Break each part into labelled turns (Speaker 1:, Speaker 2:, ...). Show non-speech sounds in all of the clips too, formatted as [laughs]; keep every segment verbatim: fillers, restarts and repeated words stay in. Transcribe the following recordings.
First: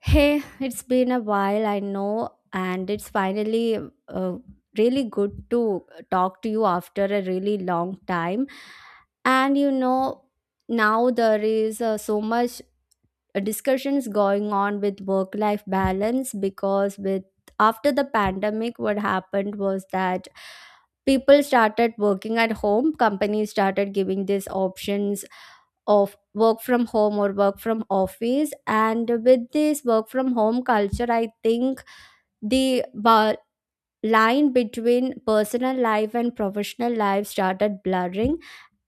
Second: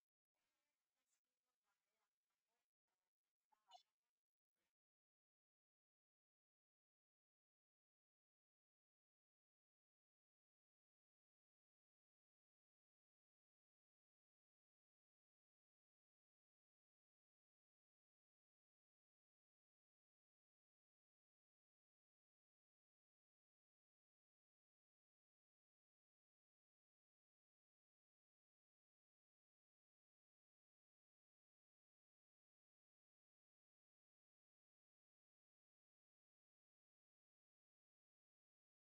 Speaker 1: Hey, it's been a while, I know, and it's finally uh, really good to talk to you after a really long time. And you know, now there is uh, so much uh, discussions going on with work life balance because with after the pandemic what happened was that people started working at home, companies started giving these options of work from home or work from office, and with this work from home culture I think the ba- line between personal life and professional life started blurring,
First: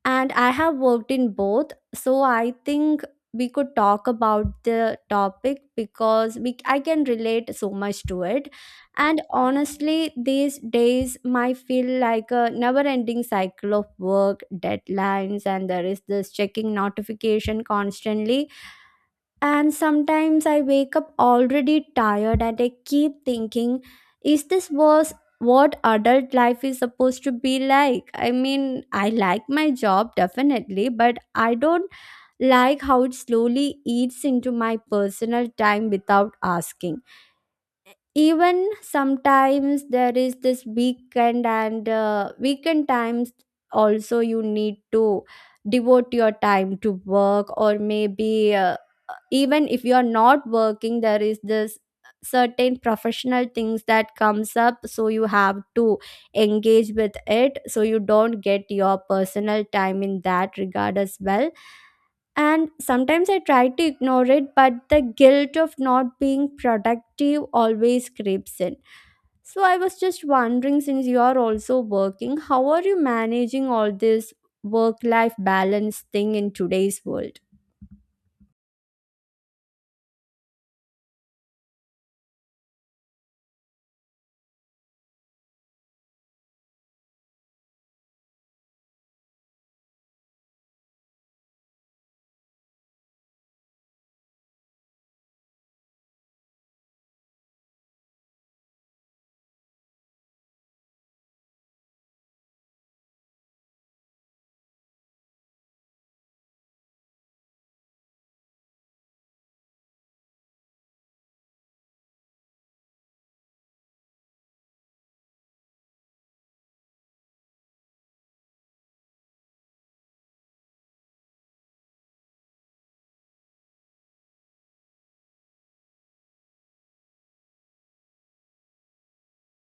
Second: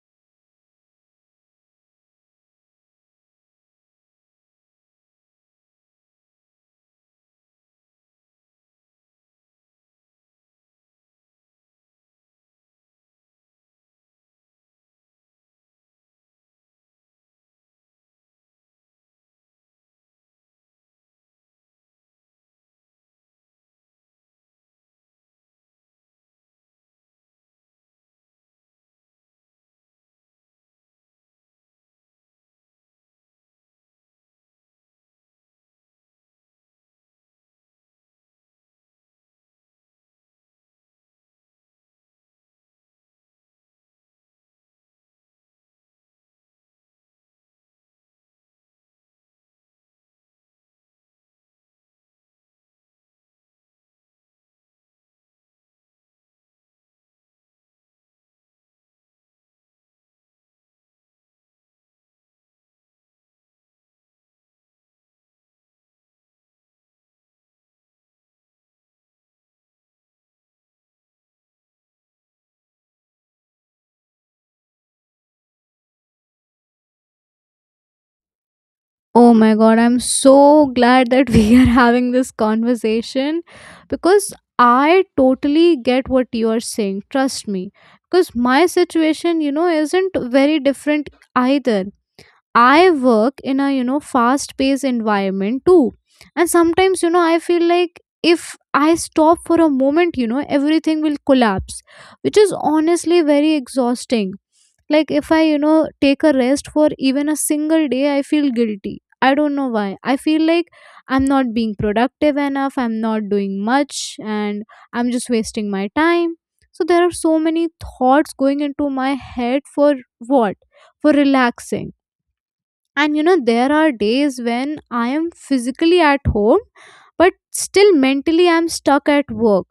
Speaker 1: and I have worked in both. So I think we could talk about the topic because we I can relate so much to it. And honestly, these days might feel like a never-ending cycle of work, deadlines, and there is this checking notification constantly, and sometimes I wake up already tired and I keep thinking, is this was what adult life is supposed to be like? I mean, I like my job definitely, but I don't like how it slowly eats into my personal time without asking. Even sometimes there is this weekend and uh, weekend times also you need to devote your time to work, or maybe uh, even if you are not working there is this certain professional things that comes up, so you have to engage with it, so you don't get your personal time in that regard as well. And sometimes I try to ignore it, but the guilt of not being productive always creeps in. So I was just wondering, since you are also working, how are you managing all this work life balance thing in today's world?
Speaker 2: Oh my god, I'm so glad that [laughs] we are having this conversation because I totally get what you are saying. Trust me. Because my situation, you know, isn't very different either. I work in a, you know, fast paced environment too. And sometimes, you know, I feel like if I stop for a moment, you know, everything will collapse, which is honestly very exhausting. Like, if i you know take a rest for even a single day, I feel guilty. I don't know why. I feel like I'm not being productive enough, I'm not doing much, and I'm just wasting my time. So there are so many thoughts going into my head for what, for relaxing. And you know there are days when I am physically at home but still mentally I'm stuck at work,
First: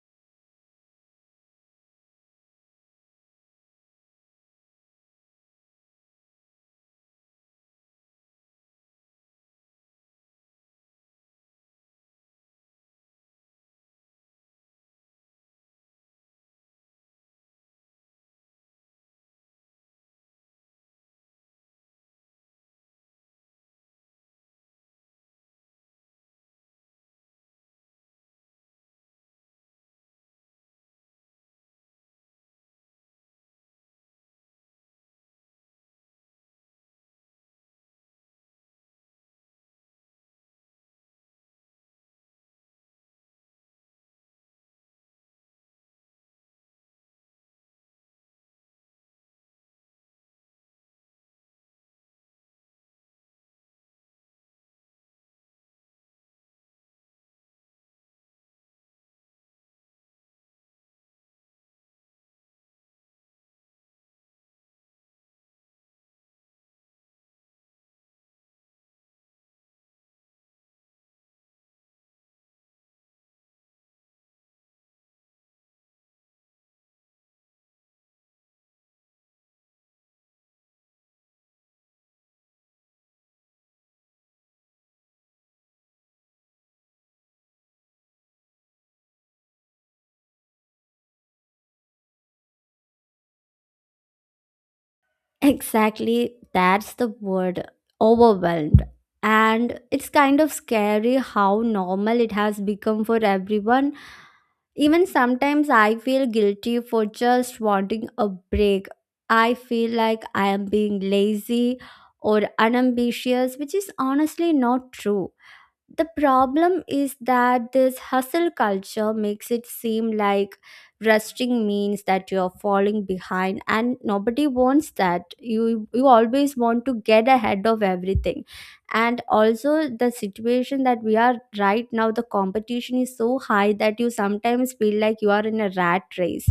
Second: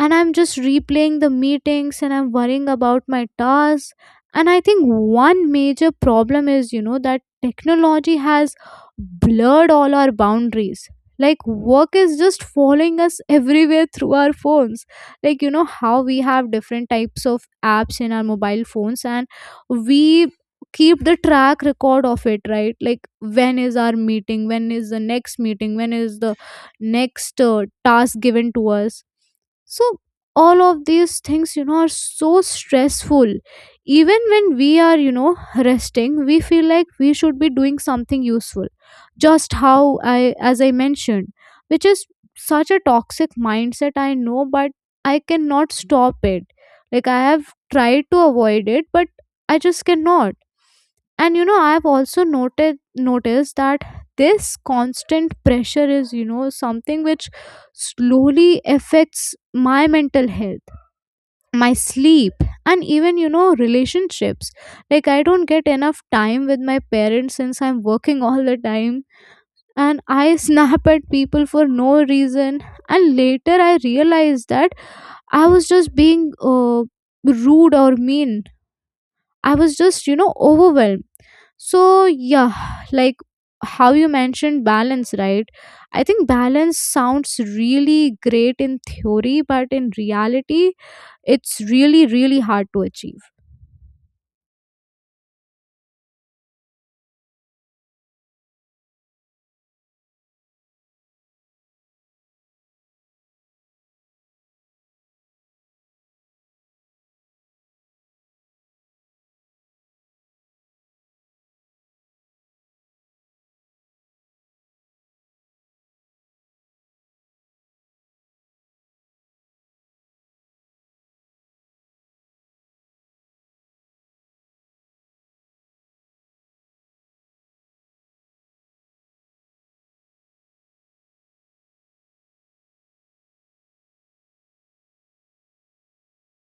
Speaker 2: and I'm just replaying the meetings and I'm worrying about my tasks. And I think one major problem is, you know, that technology has blurred all our boundaries. Like, work is just following us everywhere through our phones. Like, you know, how we have different types of apps in our mobile phones and we keep the track record of it, right? Like, when is our meeting? When is the next meeting? When is the next uh, task given to us? So, all of these things, you know, are so stressful. Even when we are, you know, resting, we feel like we should be doing something useful. Just how I, as I mentioned, which is such a toxic mindset, I know, but I cannot stop it. Like, I have tried to avoid it, but I just cannot. And you know I've also noted noticed that this constant pressure is, you know, something which slowly affects my mental health, my sleep, and even, you know, relationships. Like, I don't get enough time with my parents since I'm working all the time, and I [laughs] snap at people for no reason and later I realized that I was just being uh, rude or mean. I was just, you know, overwhelmed. So, yeah, like how you mentioned balance, right? I think balance sounds really great in theory, but in reality, it's really, really hard to achieve.
Speaker 1: Exactly, that's the word, overwhelmed. And it's kind of scary how normal it has become for everyone. Even sometimes I feel guilty for just wanting a break. I feel like I am being lazy or unambitious, which is honestly not true. The problem is that this hustle culture makes it seem like resting means that you're falling behind, and nobody wants that. You you always want to get ahead of everything. And also, the situation that we are right now, the competition is so high that you sometimes feel like you are in a rat race,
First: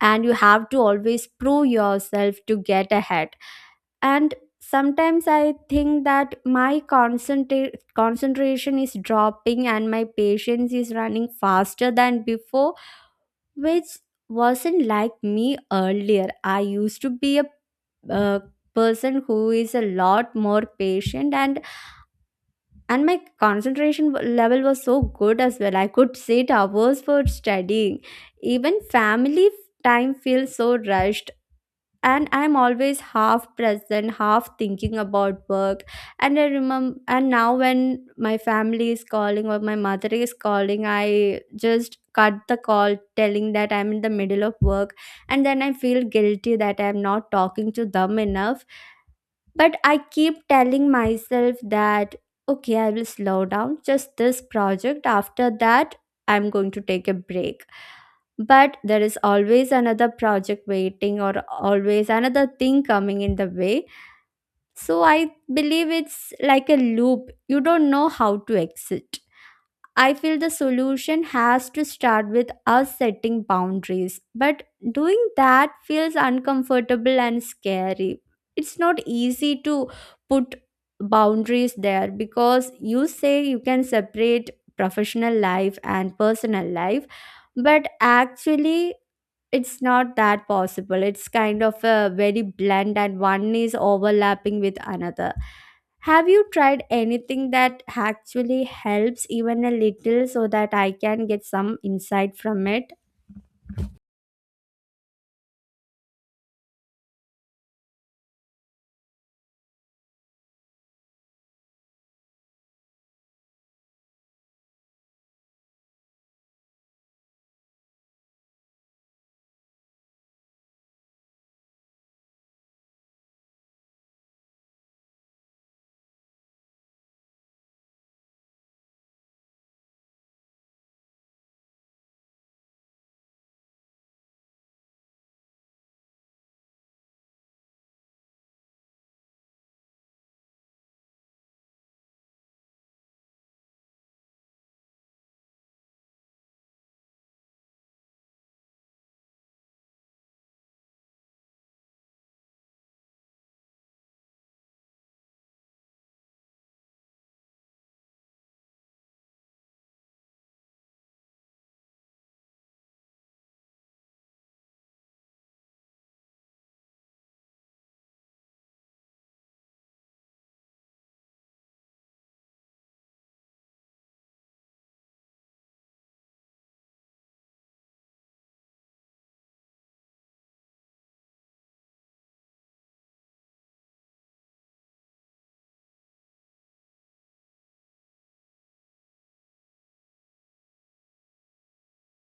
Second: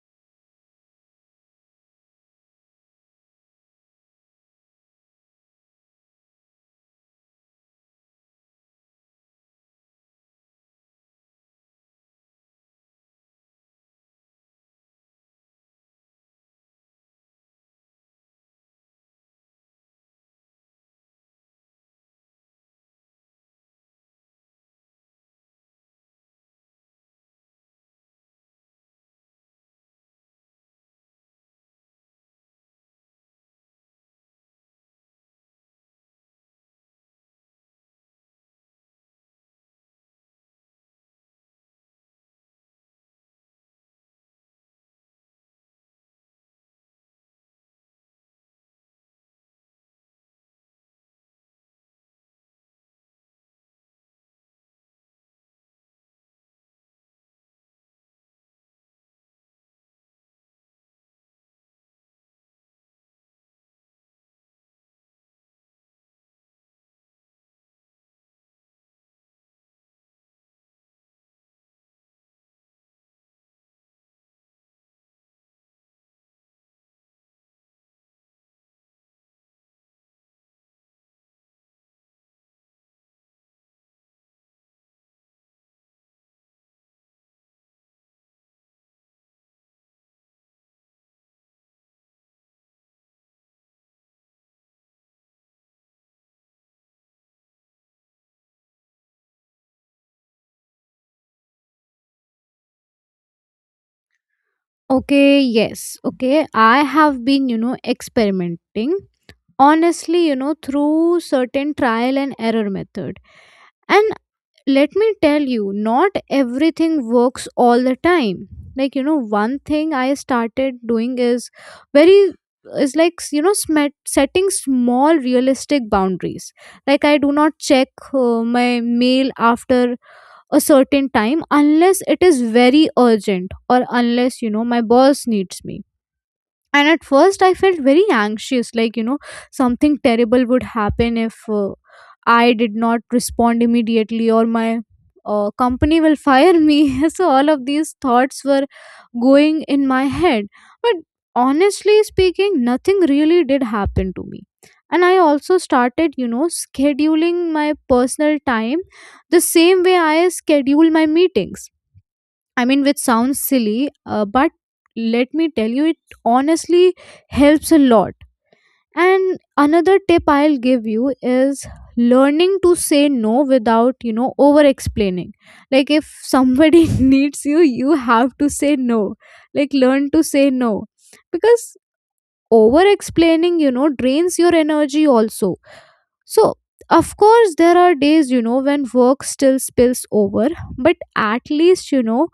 Speaker 1: and you have to always prove yourself to get ahead. And sometimes I think that my concentra- concentration is dropping and my patience is running faster than before, which wasn't like me earlier. I used to be a uh, person who is a lot more patient, and and my concentration w- level was so good as well. I could sit hours for studying. Even family f- time feels so rushed, and I'm always half present, half thinking about work. And i remember and now when my family is calling or my mother is calling, I just cut the call telling that I'm in the middle of work, and then I feel guilty that I'm not talking to them enough. But I keep telling myself that, okay, I will slow down just this project. After that, I'm going to take a break. But there is always another project waiting, or always another thing coming in the way. So I believe it's like a loop. You don't know how to exit. I feel the solution has to start with us setting boundaries, but doing that feels uncomfortable and scary. It's not easy to put boundaries there, because you say you can separate professional life and personal life, but actually it's not that possible. It's kind of a very blend, and one is overlapping with another. Have you tried anything that actually helps even a little, so that I can get some insight from it?
Speaker 2: Okay, yes, okay. I have been, you know, experimenting, honestly, you know, through certain trial and error method. And let me tell you, not everything works all the time. Like, you know, one thing I started doing is very is like, you know, smet setting small realistic boundaries. Like, I do not check uh, my mail after a certain time unless it is very urgent or unless, you know, my boss needs me. And at first I felt very anxious, like, you know, something terrible would happen if uh, I did not respond immediately or my uh, company will fire me. [laughs] So all of these thoughts were going in my head, but honestly speaking, nothing really did happen to me. And I also started, you know, scheduling my personal time the same way I schedule my meetings. I mean, which sounds silly, uh, but let me tell you, it honestly helps a lot. And another tip I'll give you is learning to say no without, you know, over explaining. Like, if somebody [laughs] needs you, you have to say no. Like, learn to say no. Because over explaining, you know, drains your energy also. So, of course, there are days, you know, when work still spills over, but at least, you know,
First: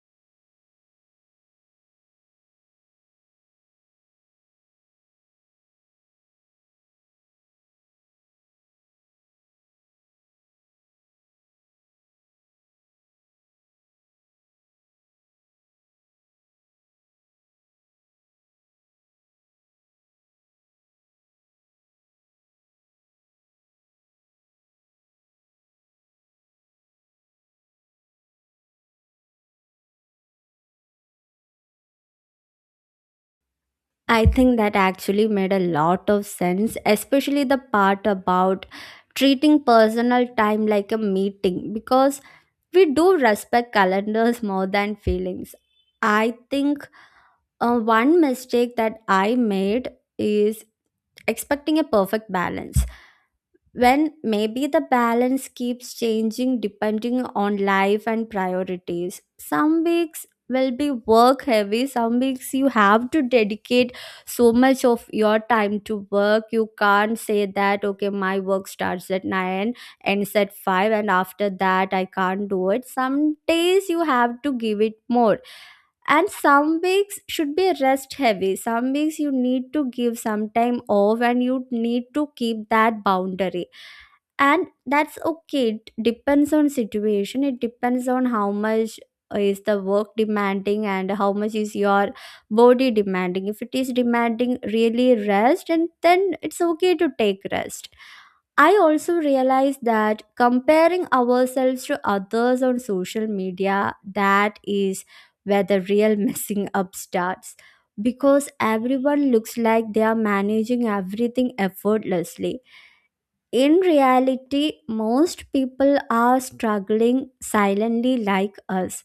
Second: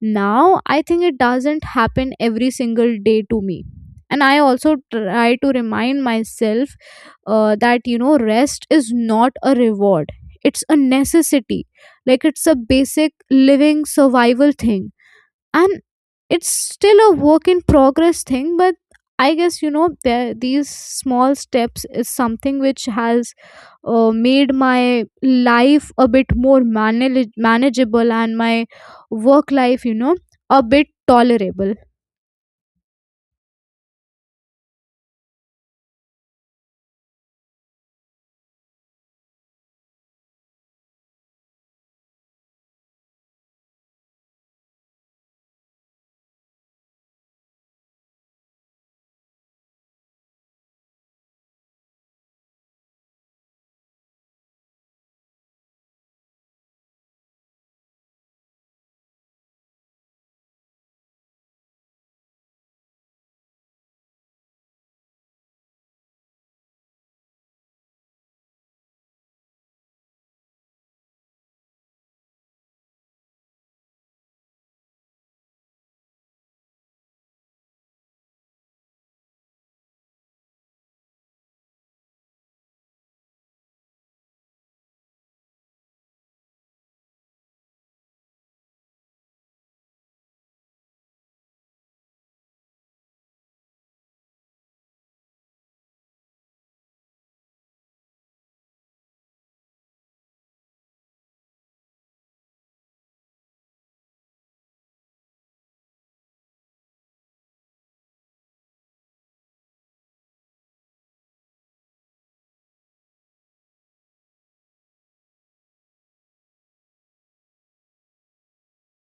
Speaker 2: now I think it doesn't happen every single day to me. And I also try to remind myself uh, that, you know, rest is not a reward, it's a necessity. Like, it's a basic living survival thing, and it's still a work in progress thing. But I guess, you know, there these small steps is something which has uh, made my life a bit more manage- manageable and my work life, you know, a bit tolerable.
Speaker 1: I think that actually made a lot of sense, especially the part about treating personal time like a meeting, because we do respect calendars [laughs] more than feelings. I think uh, one mistake that I made is expecting a perfect balance, when maybe the balance keeps changing depending on life and priorities. Some weeks will be work heavy, some weeks you have to dedicate so much of your time to work. You can't say that okay, my work starts at nine, ends at five, and after that I can't do it. Some days you have to give it more, and some weeks should be rest heavy. Some weeks you need to give some time off and you need to keep that boundary, and that's okay. It depends on situation, it depends on how much is the work demanding and how much is your body demanding. If it is demanding really rest, and then it's okay to take rest. I also realize that comparing ourselves to others on social media, that is where the real [laughs] messing up starts, because everyone looks like they are managing everything effortlessly. In reality, most people are struggling silently like us.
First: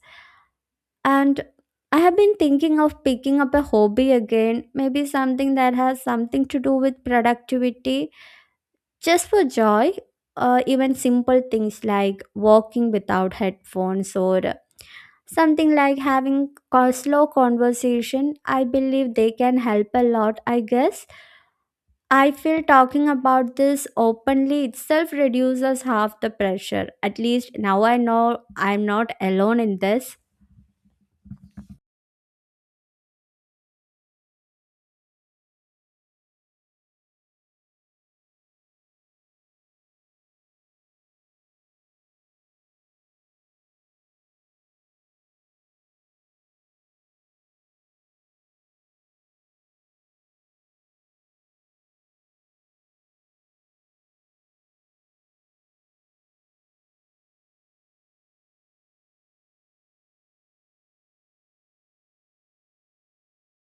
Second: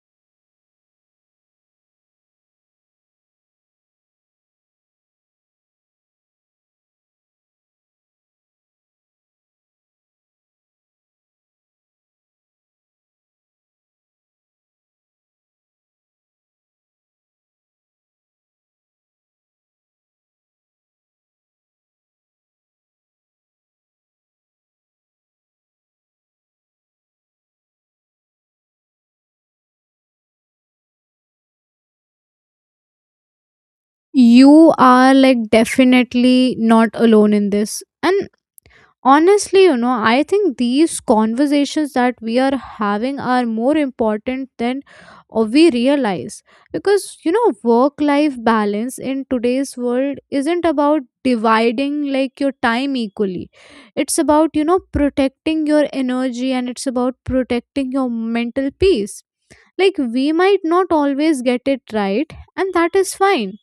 Speaker 1: And I have been thinking of picking up a hobby again, maybe something that has something to do with productivity, just for joy. Uh, even simple things like walking without headphones, or something like having a slow conversation, I believe they can help a lot, I guess. I feel talking about this openly itself reduces half the pressure. At least now I know I'm not alone in this.
Speaker 2: You are, like, definitely not alone in this. And honestly, you know, I think these conversations that we are having are more important than uh, we realize, because, you know, work life balance in today's world isn't about dividing like your time equally. It's about, you know, protecting your energy, and it's about protecting your mental peace. Like, we might not always get it right, and that is fine,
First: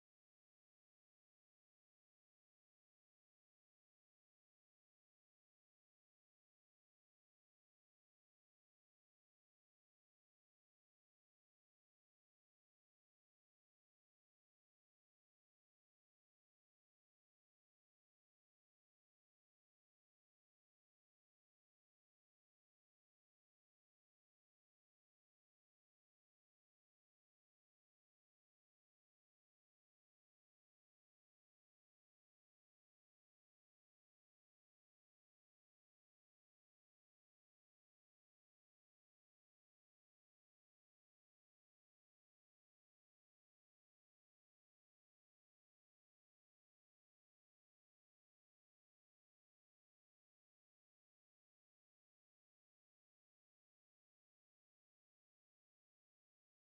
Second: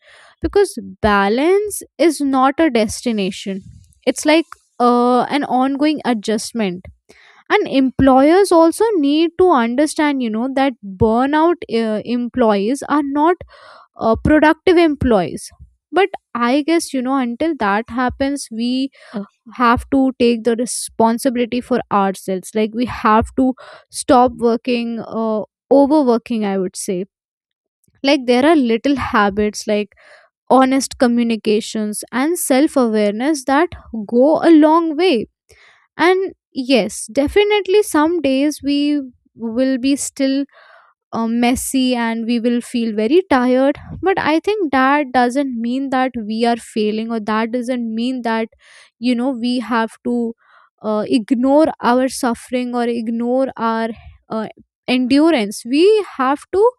Speaker 2: because balance is not a destination. It's like uh, an ongoing adjustment. And employers also need to understand, you know, that burnout uh, employees are not uh, productive employees. But I guess, you know, until that happens, we have to take the responsibility for ourselves. Like, we have to stop working uh, overworking, I would say. Like, there are little habits like honest communications and self awareness that go a long way. And yes, definitely, some days we will be still uh, messy, and we will feel very tired, but I think that doesn't mean that we are failing, or that doesn't mean that, you know, we have to uh, ignore our suffering or ignore our uh, endurance. We have to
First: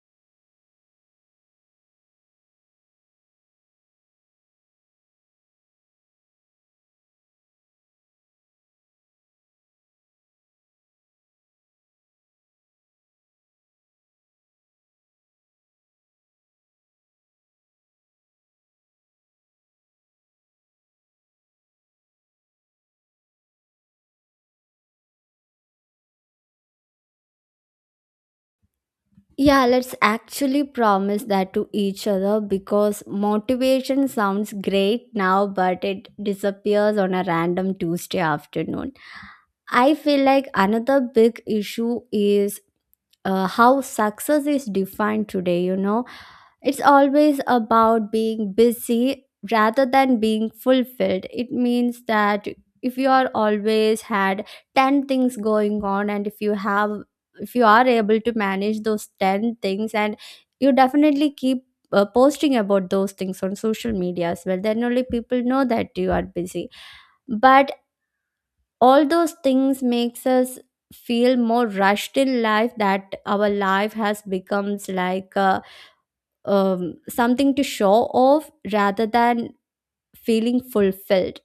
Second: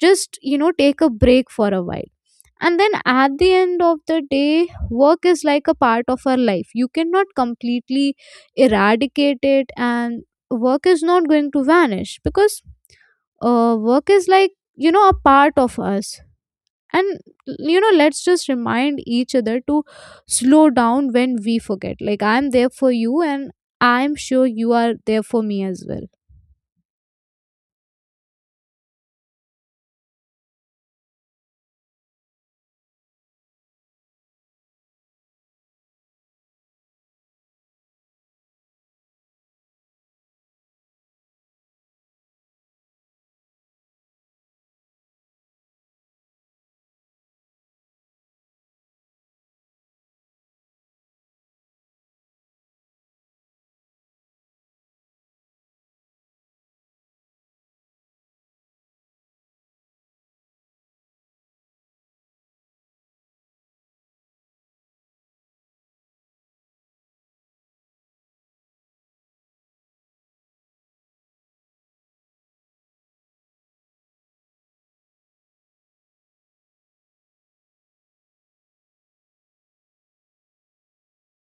Speaker 2: just, you know, take a break for a while. And then at the end of the day, work is like a part of our life. You cannot completely eradicate it, and work is not going to vanish because uh, work is like, you know, a part of us. And, you know, let's just remind each other to slow down when we forget. Like, I'm there for you, and I'm sure you are there for me as well.
Speaker 1: Yeah, let's actually promise that to each other, because motivation sounds great now, but it disappears on a random Tuesday afternoon. I feel like another big issue is uh, how success is defined today. You know, it's always about being busy rather than being fulfilled. It means that if you are always had ten things going on, and if you have if you are able to manage those ten things, and you definitely keep uh, posting about those things on social media as well, then only people know that you are busy. But all those things makes us feel more rushed in life, that our life has becomes like uh, um, something to show off rather than feeling fulfilled.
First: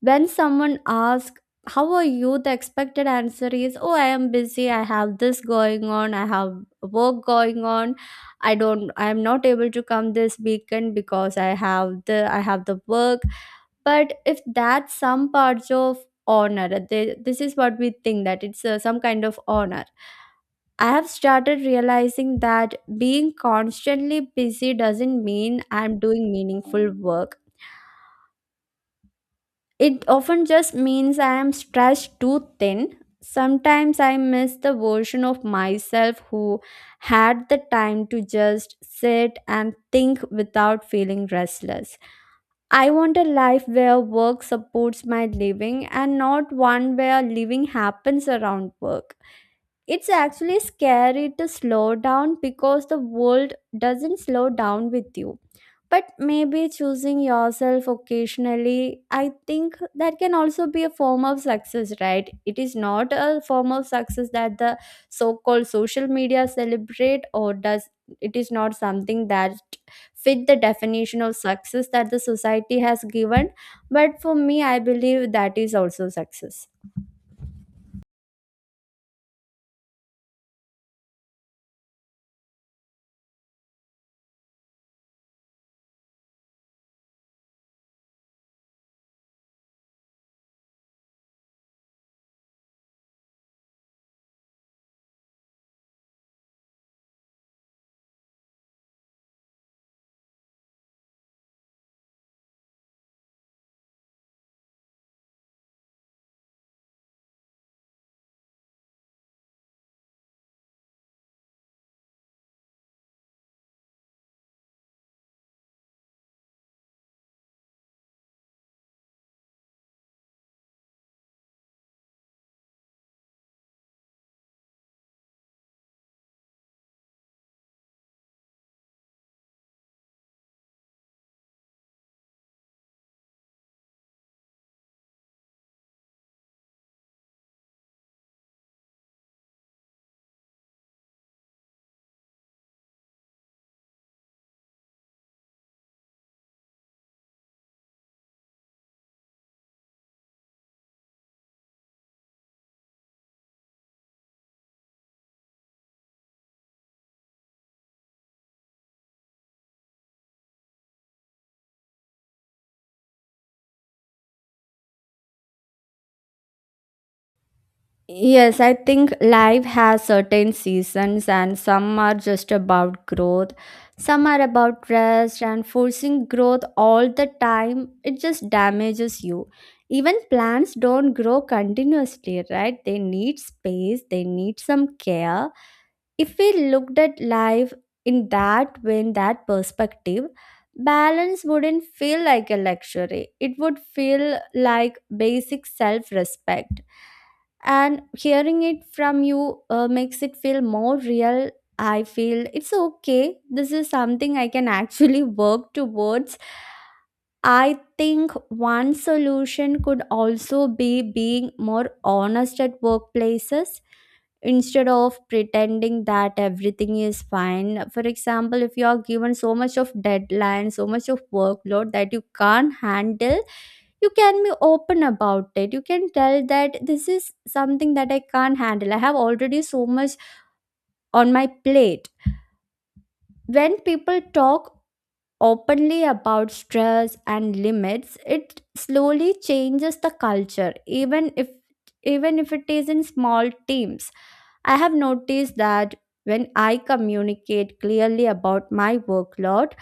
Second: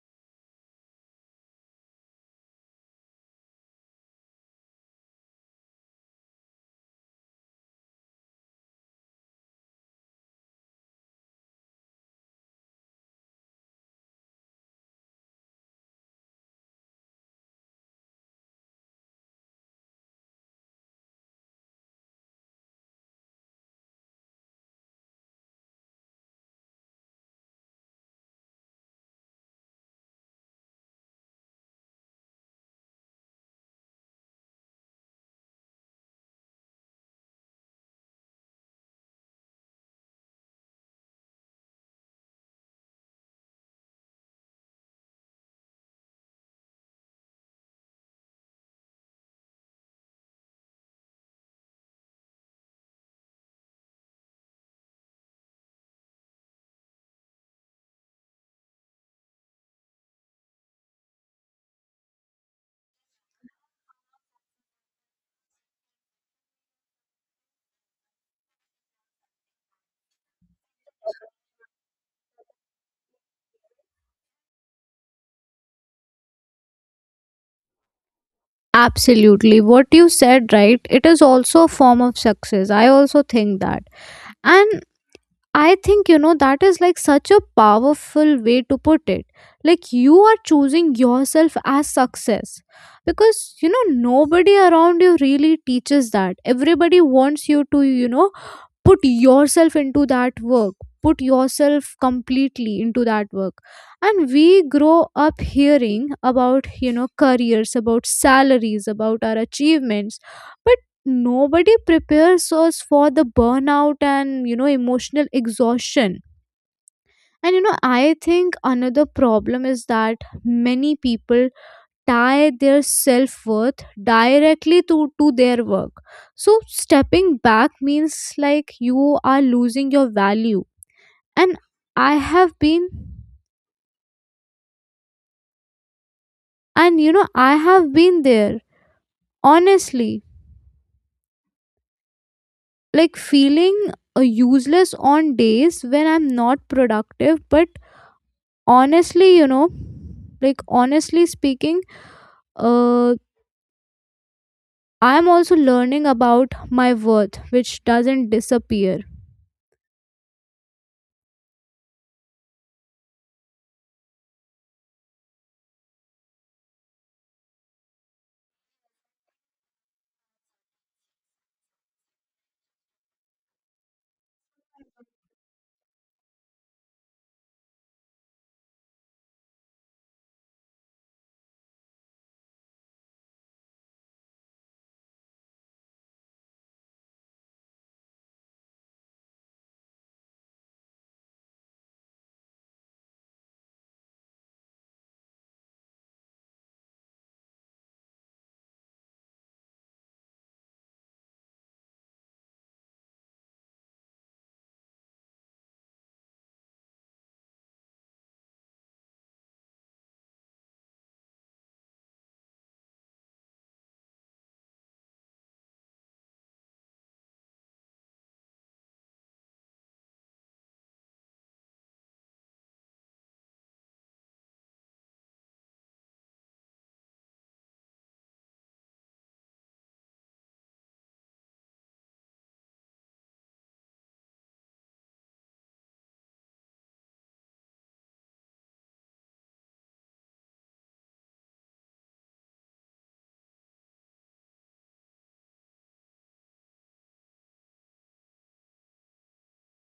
Speaker 1: When someone asks how are you, the expected answer is, oh, I am busy, I have this going on, I have work going on, i don't I am not able to come this weekend because i have the I have the work. But if that's some parts of honor th- this is what we think, that it's uh, some kind of honor. I have started realizing that being constantly busy doesn't mean I'm doing meaningful work. It often just means I am stretched too thin. Sometimes I miss the version of myself who had the time to just sit and think without feeling restless. I want a life where work supports my living, and not one where living happens around work. It's actually scary to slow down because the world doesn't slow down with you. But maybe choosing yourself occasionally, I think that can also be a form of success, right? It is not a form of success that the so called social media celebrate, or does it is not something that fit the definition of success that the society has given. But for me, I believe that is also success.
Speaker 2: Absolutely. What you said, right, it is also a form of success. I also think that. And I think, you know, that is like such a powerful way to put it. Like, you are choosing yourself as success, because, you know, nobody around you really teaches that. Everybody wants you to, you know, put yourself into that work, put yourself completely into that work. And we grow up hearing about, you know, careers, about salaries, about our achievements, but nobody prepares us for the burnout and, you know, emotional exhaustion. And, you know, I think another problem is that many people tie their self-worth directly to, to their work. So stepping back means like you are losing your value. And I have been, and, you know, I have been there, honestly, like feeling uh, useless on days when I'm not productive. But honestly, you know, like honestly speaking, uh I'm also learning about my worth, which doesn't disappear.
Speaker 1: Yes, I think life has certain seasons, and some are just about growth, some are about rest, and forcing growth all the time, it just damages you. Even plants don't grow continuously, right? They need space, they need some care. If we looked at life in that way, in that perspective, balance wouldn't feel like a luxury, it would feel like basic self respect. And hearing it from you uh, makes it feel more real. I feel it's okay, this is something I can actually [laughs] work towards. I think one solution could also be being more honest at workplaces instead of pretending that everything is fine. For example, if you are given so much of deadline, so much of workload that you can't handle, you can be open about it. You can tell that this is something that I can't handle. I have already so much on my plate. When people talk openly about stress and limits, it slowly changes the culture, even if even if it is in small teams. I have noticed that when I communicate clearly about my workload,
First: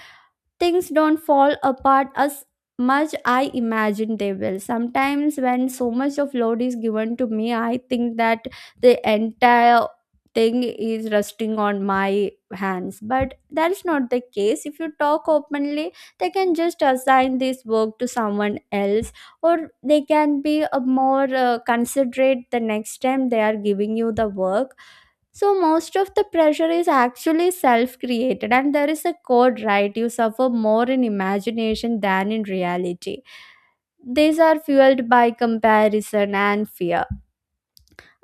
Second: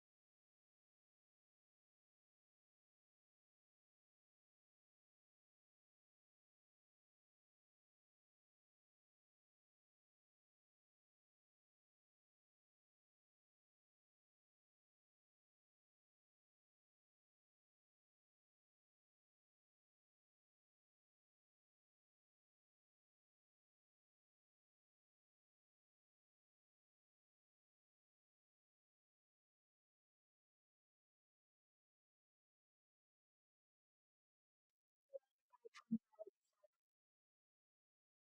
Speaker 1: things don't fall apart as much I imagine they will. Sometimes, when so much of load is given to me, I think that the entire thing is resting on my hands, but that's not the case. If you talk openly, they can just assign this work to someone else, or they can be a more uh, considerate the next time they are giving you the work. So most of the pressure is actually self-created, and there is a code, right? You suffer more in imagination than in reality. These are fueled by comparison and fear.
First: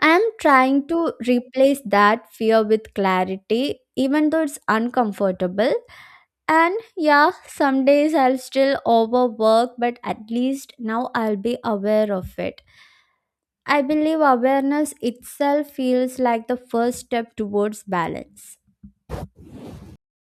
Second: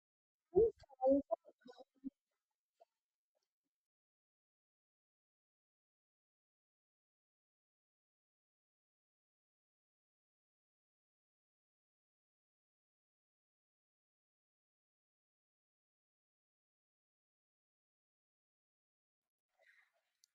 Speaker 1: I am trying to replace that fear with clarity, even though it's uncomfortable. And yeah, some days I'll still overwork, but at least now I'll be aware of it. I believe awareness itself feels like the first step towards balance.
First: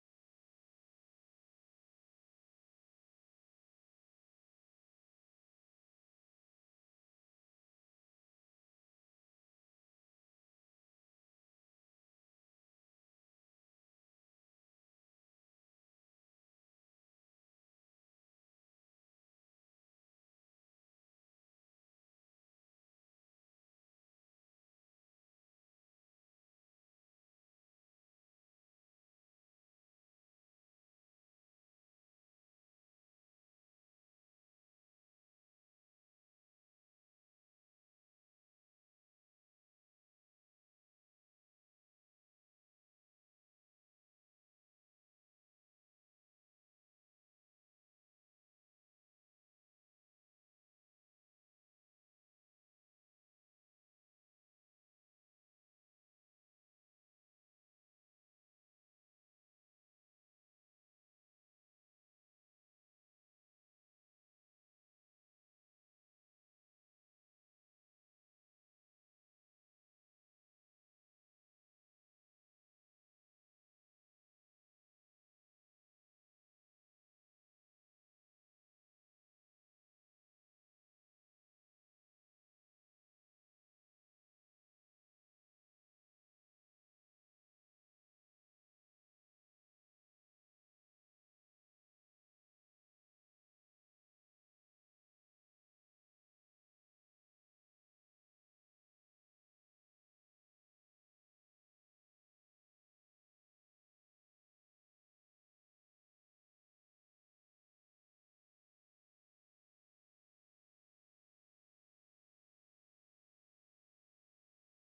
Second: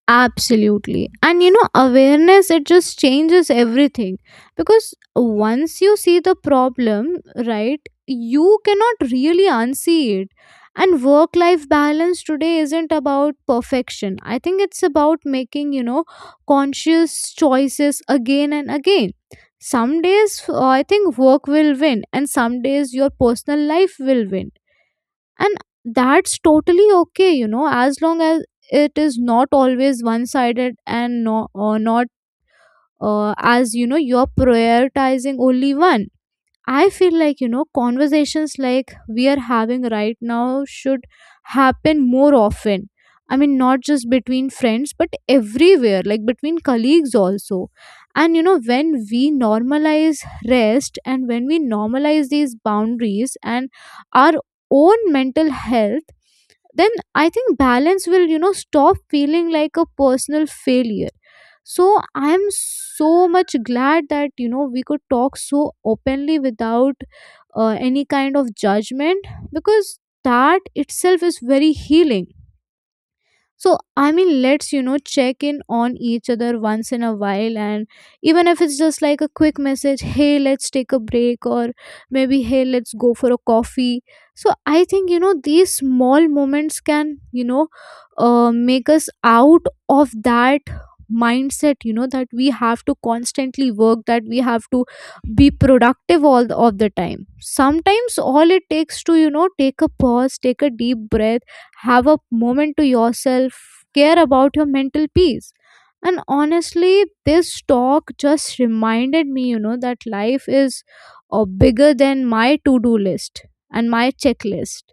Speaker 2: Absolutely. And, you know, awareness, it just changes everything. Because once you see the problem, right, you cannot really unsee it. And work life balance today isn't about perfection. I think it's about making, you know, conscious choices again and again. Some days, uh, I think work will win, and some days your personal life will win, and that's totally okay, you know, as long as it is not always one sided. And no, or not, uh, as you know, you're prioritizing only one. I feel like, you know, conversations like we are having right now should happen more often. I mean, not just between friends, but everywhere, like between colleagues also. And, you know, when we normalize rest, and when we normalize these boundaries and our own mental health, then I think balance will, you know, stop feeling like a personal failure. So I am so much glad that, you know, we could talk so openly without uh, any kind of judgment, because that itself is very healing. So, I mean, let's, you know, check in on each other once in a while, and even if it's just like a quick message, hey, let's take a break, or maybe hey, let's go for a coffee. So I think, you know, these small moments can, you know, uh, make us out of that mindset, you know, that we have to constantly work, that we have to be productive all the, of the time. Sometimes all it takes to, you know, take a pause, take a deep breath, have a moment to yourself, care about your mental peace. And honestly, this talk just reminded me, you know, that life is uh, bigger than my to do list and my checklist.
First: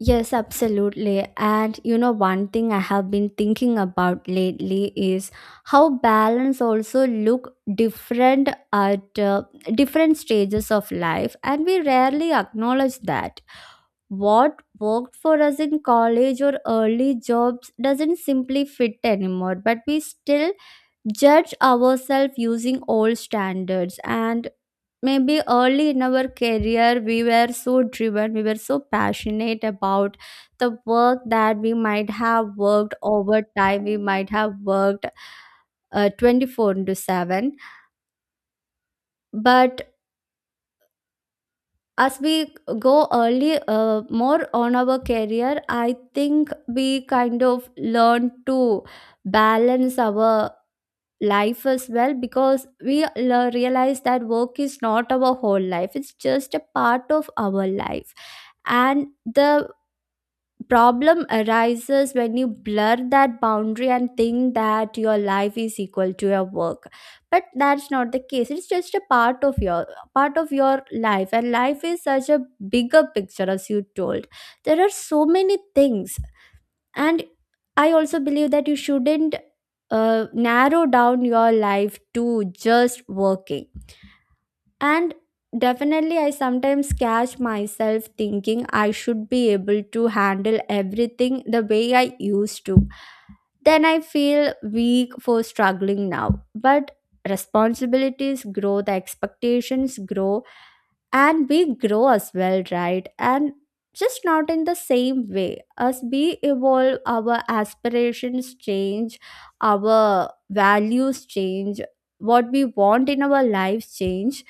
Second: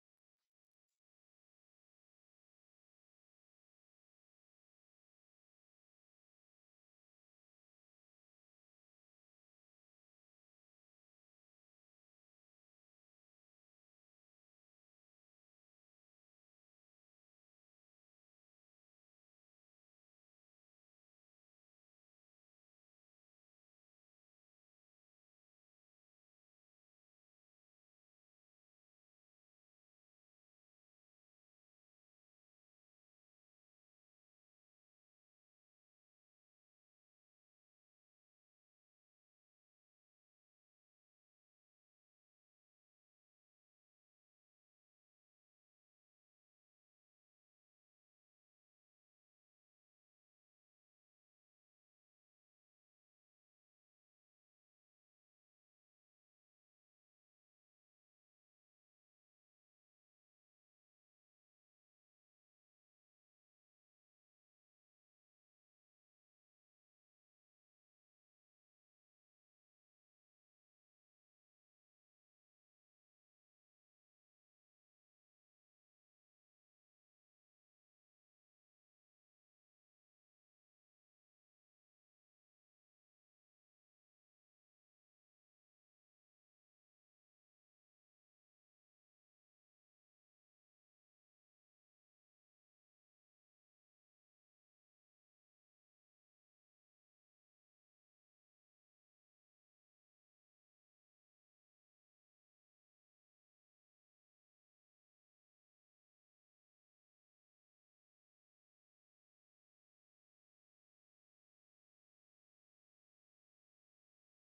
Speaker 1: Yes, absolutely. And you know, one thing I have been thinking about lately is how balance also look different at uh, different stages of life, and we rarely acknowledge that. What worked for us in college or early jobs doesn't simply fit anymore, but we still judge ourselves using old standards. And maybe early in our career we were so driven we were so passionate about the work that we might have worked overtime, we might have worked uh, twenty-four into seven. But as we go early, uh, more on our career, I think we kind of learn to balance our life as well, because we lear- realize that work is not our whole life, it's just a part of our life. And the problem arises when you blur that boundary and think that your life is equal to your work, but that's not the case. It's just a part of your part of your life, and life is such a bigger picture. As you told, there are so many things. And I also believe that you shouldn't uh, narrow down your life to just working. And definitely, I sometimes catch myself thinking I should be able to handle everything the way I used to. Then I feel weak for struggling now. But responsibilities grow, the expectations grow, and we grow as well, right? And just not in the same way. As we evolve, our aspirations change, our values change, what we want in our lives change.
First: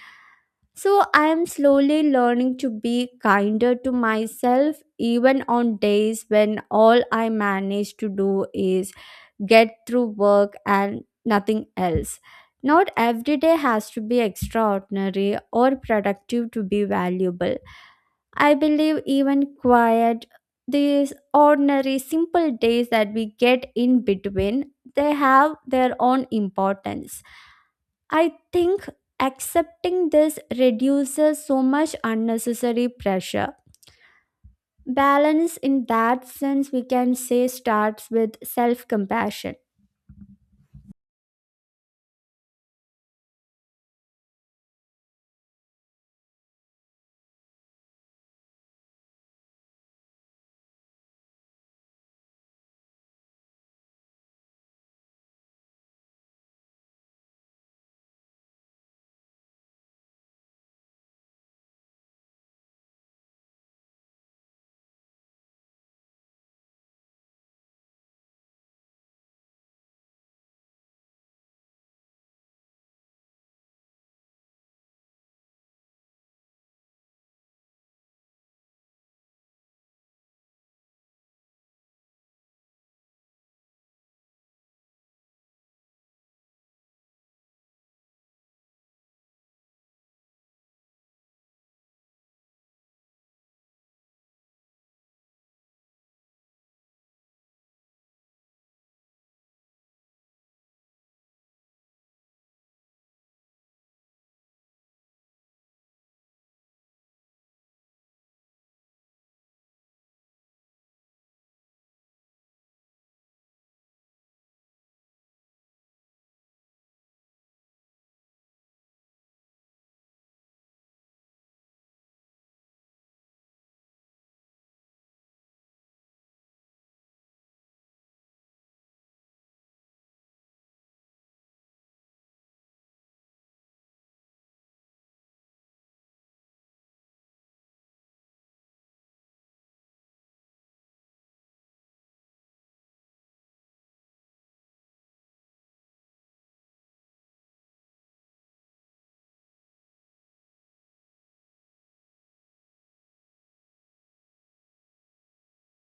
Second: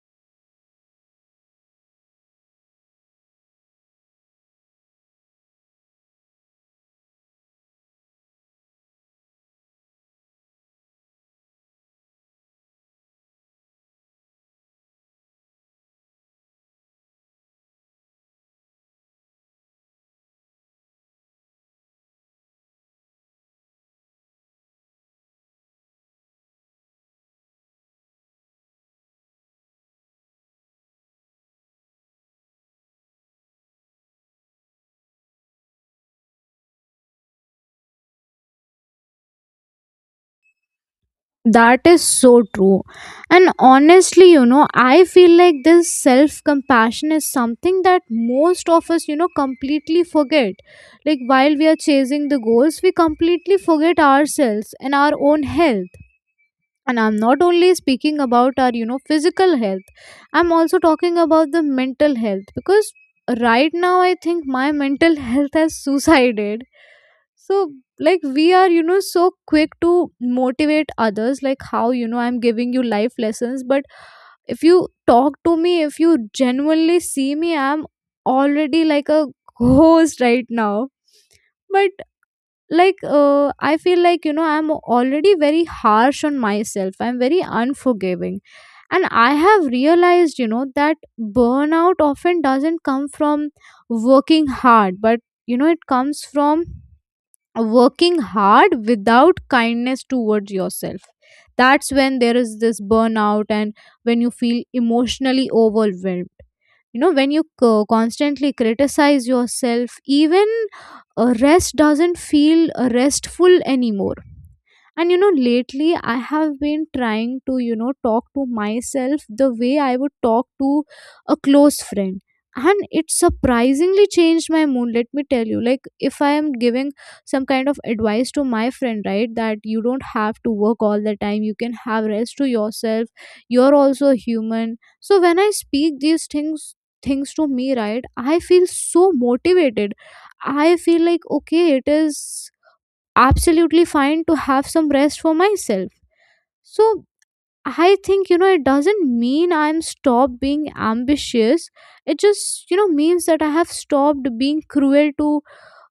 Speaker 1: So I am slowly learning to be kinder to myself, even on days when all I manage to do is get through work and nothing else. Not every day has to be extraordinary or productive to be valuable. I believe even quiet, these ordinary, simple days that we get in between, they have their own importance. I think accepting this reduces so much unnecessary pressure. Balance, in that sense, we can say, starts with self compassion.
Speaker 2: That is so true. And honestly, you know, I feel like this self compassion is something that most of us, you know, completely forget. Like, while we are chasing the goals, we completely forget ourselves and our own health. And I'm not only speaking about our, you know, physical health, I'm also talking about the mental health, because right now I think my mental [laughs] health has suicided. So, like, we are, you know, so quick to motivate others, like how, you know, I'm giving you life lessons, but if you talk to me, if you genuinely see me, I'm already like a [laughs] ghost right now. But, like, uh, I feel like, you know, I'm already very harsh on myself, I'm very unforgiving. And I have realized, you know, that burnout often doesn't come from working hard, but, you know, it comes from working hard without kindness towards yourself. That's when there is this burnout, and when you feel emotionally overwhelmed, you know, when you co- constantly criticize yourself, even uh, rest doesn't feel uh, restful anymore. And, you know, lately I have been trying to, you know, talk to myself the way I would talk to a close friend, and it surprisingly changed my mood. Let me tell you, like, if I am giving some kind of advice to my friend, right, that you don't have to work all the time, you can have rest to yourself, you're also human. So when I speak these things things to me, right, I feel so motivated. I feel like okay, it is absolutely fine to have some rest for myself. So I think, you know, it doesn't mean I'm stopped being ambitious. It just, you know, means that I have stopped being cruel to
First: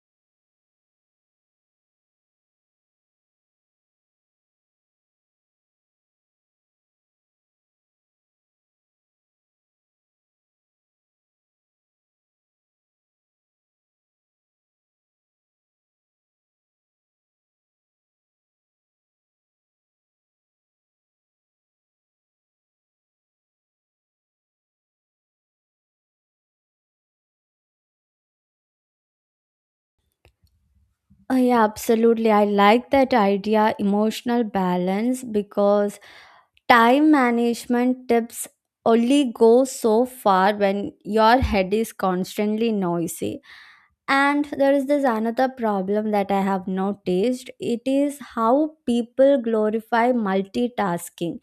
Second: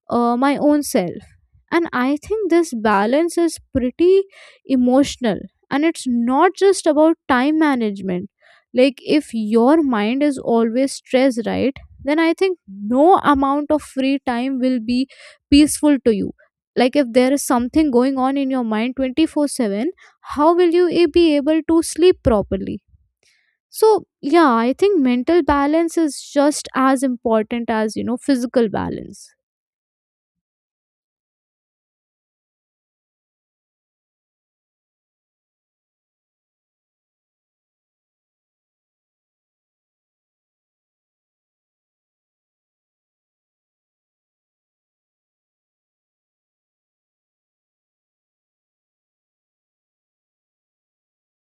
Speaker 2: uh, my own self. And I think this balance is pretty emotional, and it's not just about time management. Like, if your mind is always stressed, right, then I think no amount of free time will be peaceful to you. Like, if there is something going on in your mind twenty four seven, how will you a- be able to sleep properly? So, yeah, I think mental balance is just as important as, you know, physical balance.
Speaker 1: Oh, yeah, absolutely. I like that idea, emotional balance, because time management tips only go so far when your head is constantly noisy. And there is this another problem that I have noticed. It is how people glorify multitasking,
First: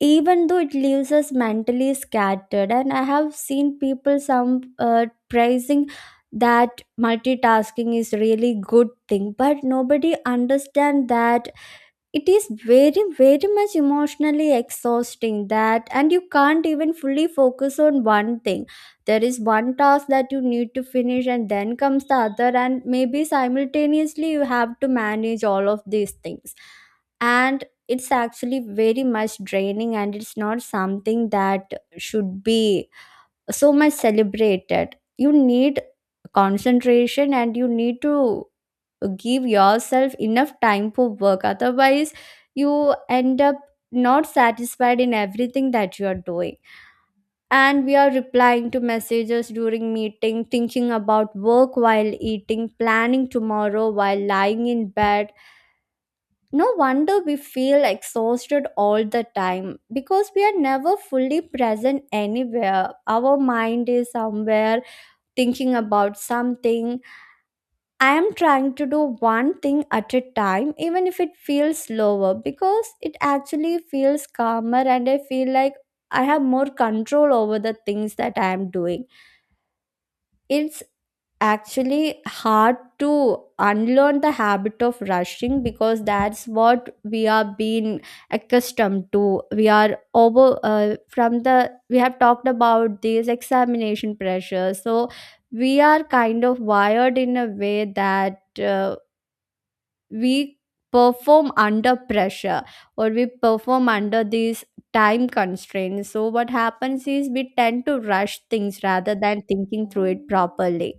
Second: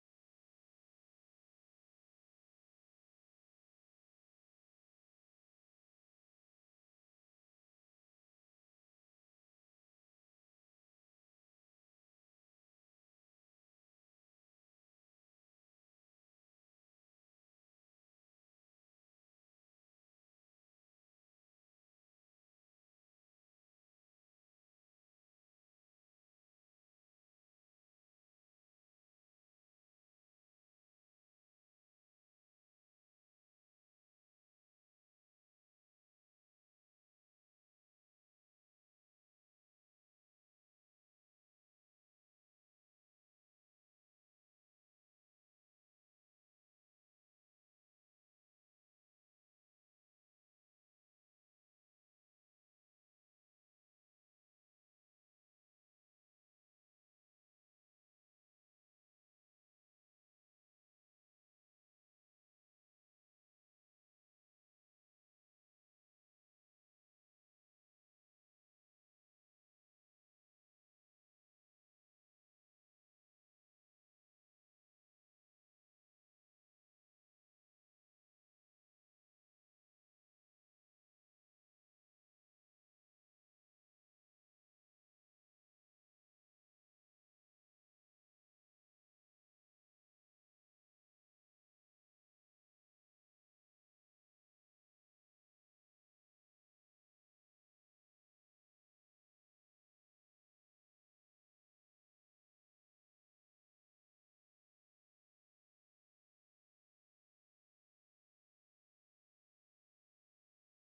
Speaker 1: even though it leaves us mentally scattered. And I have seen people some uh, praising that multitasking is really good thing, but nobody understand that it is very very much emotionally exhausting that, and you can't even fully focus on one thing. There is one task that you need to finish, and then comes the other, and maybe simultaneously you have to manage all of these things. And it's actually very much draining, and it's not something that should be so much celebrated. You need concentration, and you need to give yourself enough time for work. Otherwise you end up not satisfied in everything that you are doing. And we are replying to messages during meeting, thinking about work while eating, planning tomorrow while lying in bed. No wonder we feel exhausted all the time, because we are never fully present anywhere. Our mind is somewhere thinking about something. I am trying to do one thing at a time, even if it feels slower, because it actually feels calmer and I feel like I have more control over the things that I am doing. It's actually hard to unlearn the habit of rushing, because that's what we are being accustomed to. We are over, uh, from the we have talked about these examination pressure, so we are kind of wired in a way that, uh, we perform under pressure, or we perform under these time constraints. So what happens is we tend to rush things rather than thinking through it properly,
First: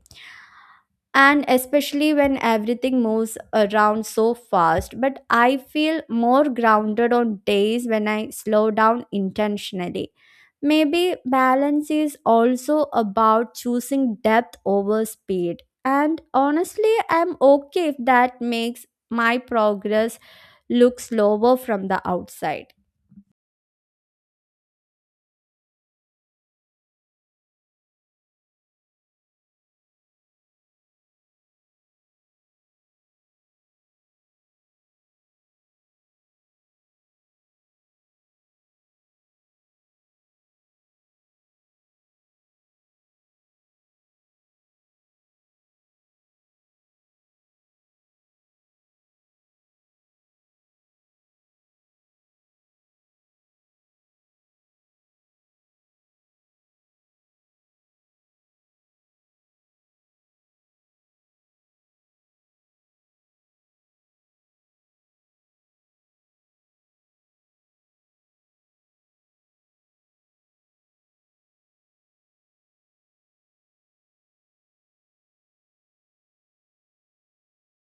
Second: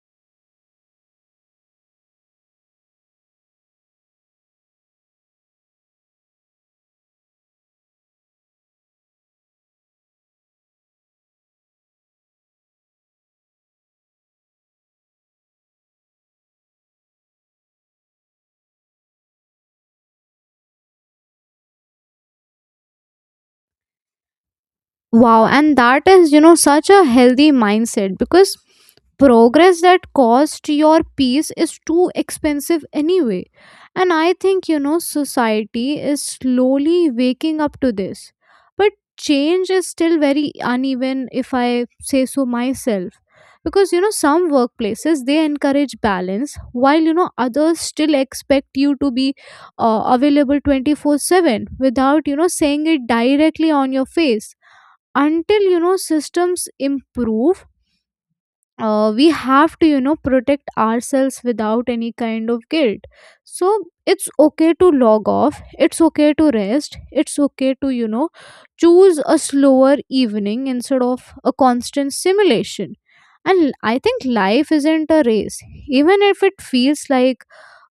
Speaker 1: and especially when everything moves around so fast. But I feel more grounded on days when I slow down intentionally. Maybe balance is also about choosing depth over speed. And honestly, I'm okay if that makes my progress look slower from the outside.
Speaker 2: Wow, and that is, you know, such a healthy mindset, because progress that cost your peace is too expensive anyway. And I think, you know, society is slowly waking up to this. But change is still very uneven, if I say so myself. Because, you know, some workplaces they encourage balance while, you know, others still expect you to be uh, available twenty four seven without, you know, saying it directly on your face. Until, you know, systems improve, uh, we have to, you know, protect ourselves without any kind of guilt. So it's okay to log off, it's okay to rest, it's okay to, you know, choose a slower evening instead of a constant simulation. And I think life isn't a race, even if it feels like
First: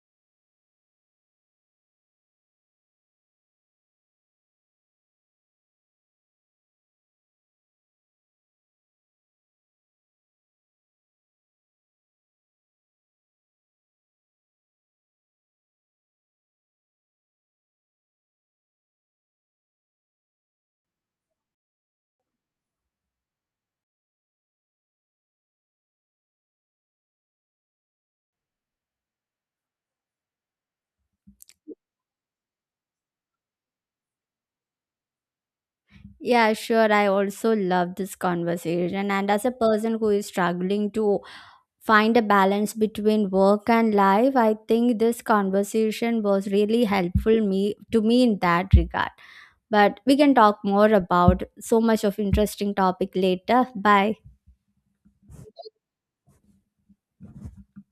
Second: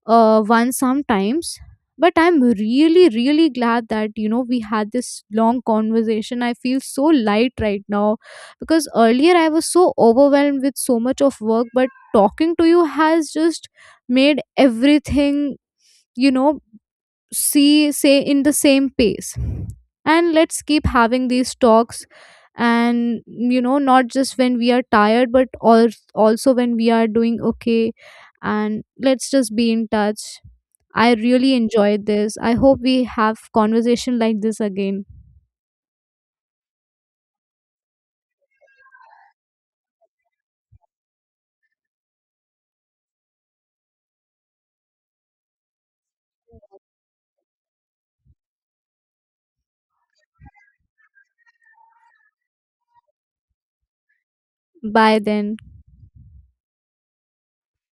Speaker 2: uh, one sometimes. But I'm really, really glad that, you know, we had this long conversation. I feel so light right now, because earlier I was so overwhelmed with so much of work, but talking to you has just made everything, you know, see say in the same pace. And let's keep having these talks, and, you know, not just when we are tired, but al- also when we are doing okay. And let's just be in touch. I really enjoyed this. I hope we have conversation like this again.
Speaker 1: Yeah, sure. I also love this conversation. And as a person who is struggling to find a balance between work and life, I think this conversation was really helpful me to me in that regard. But we can talk more about so much of interesting topic later. Bye.
Speaker 2: Bye then.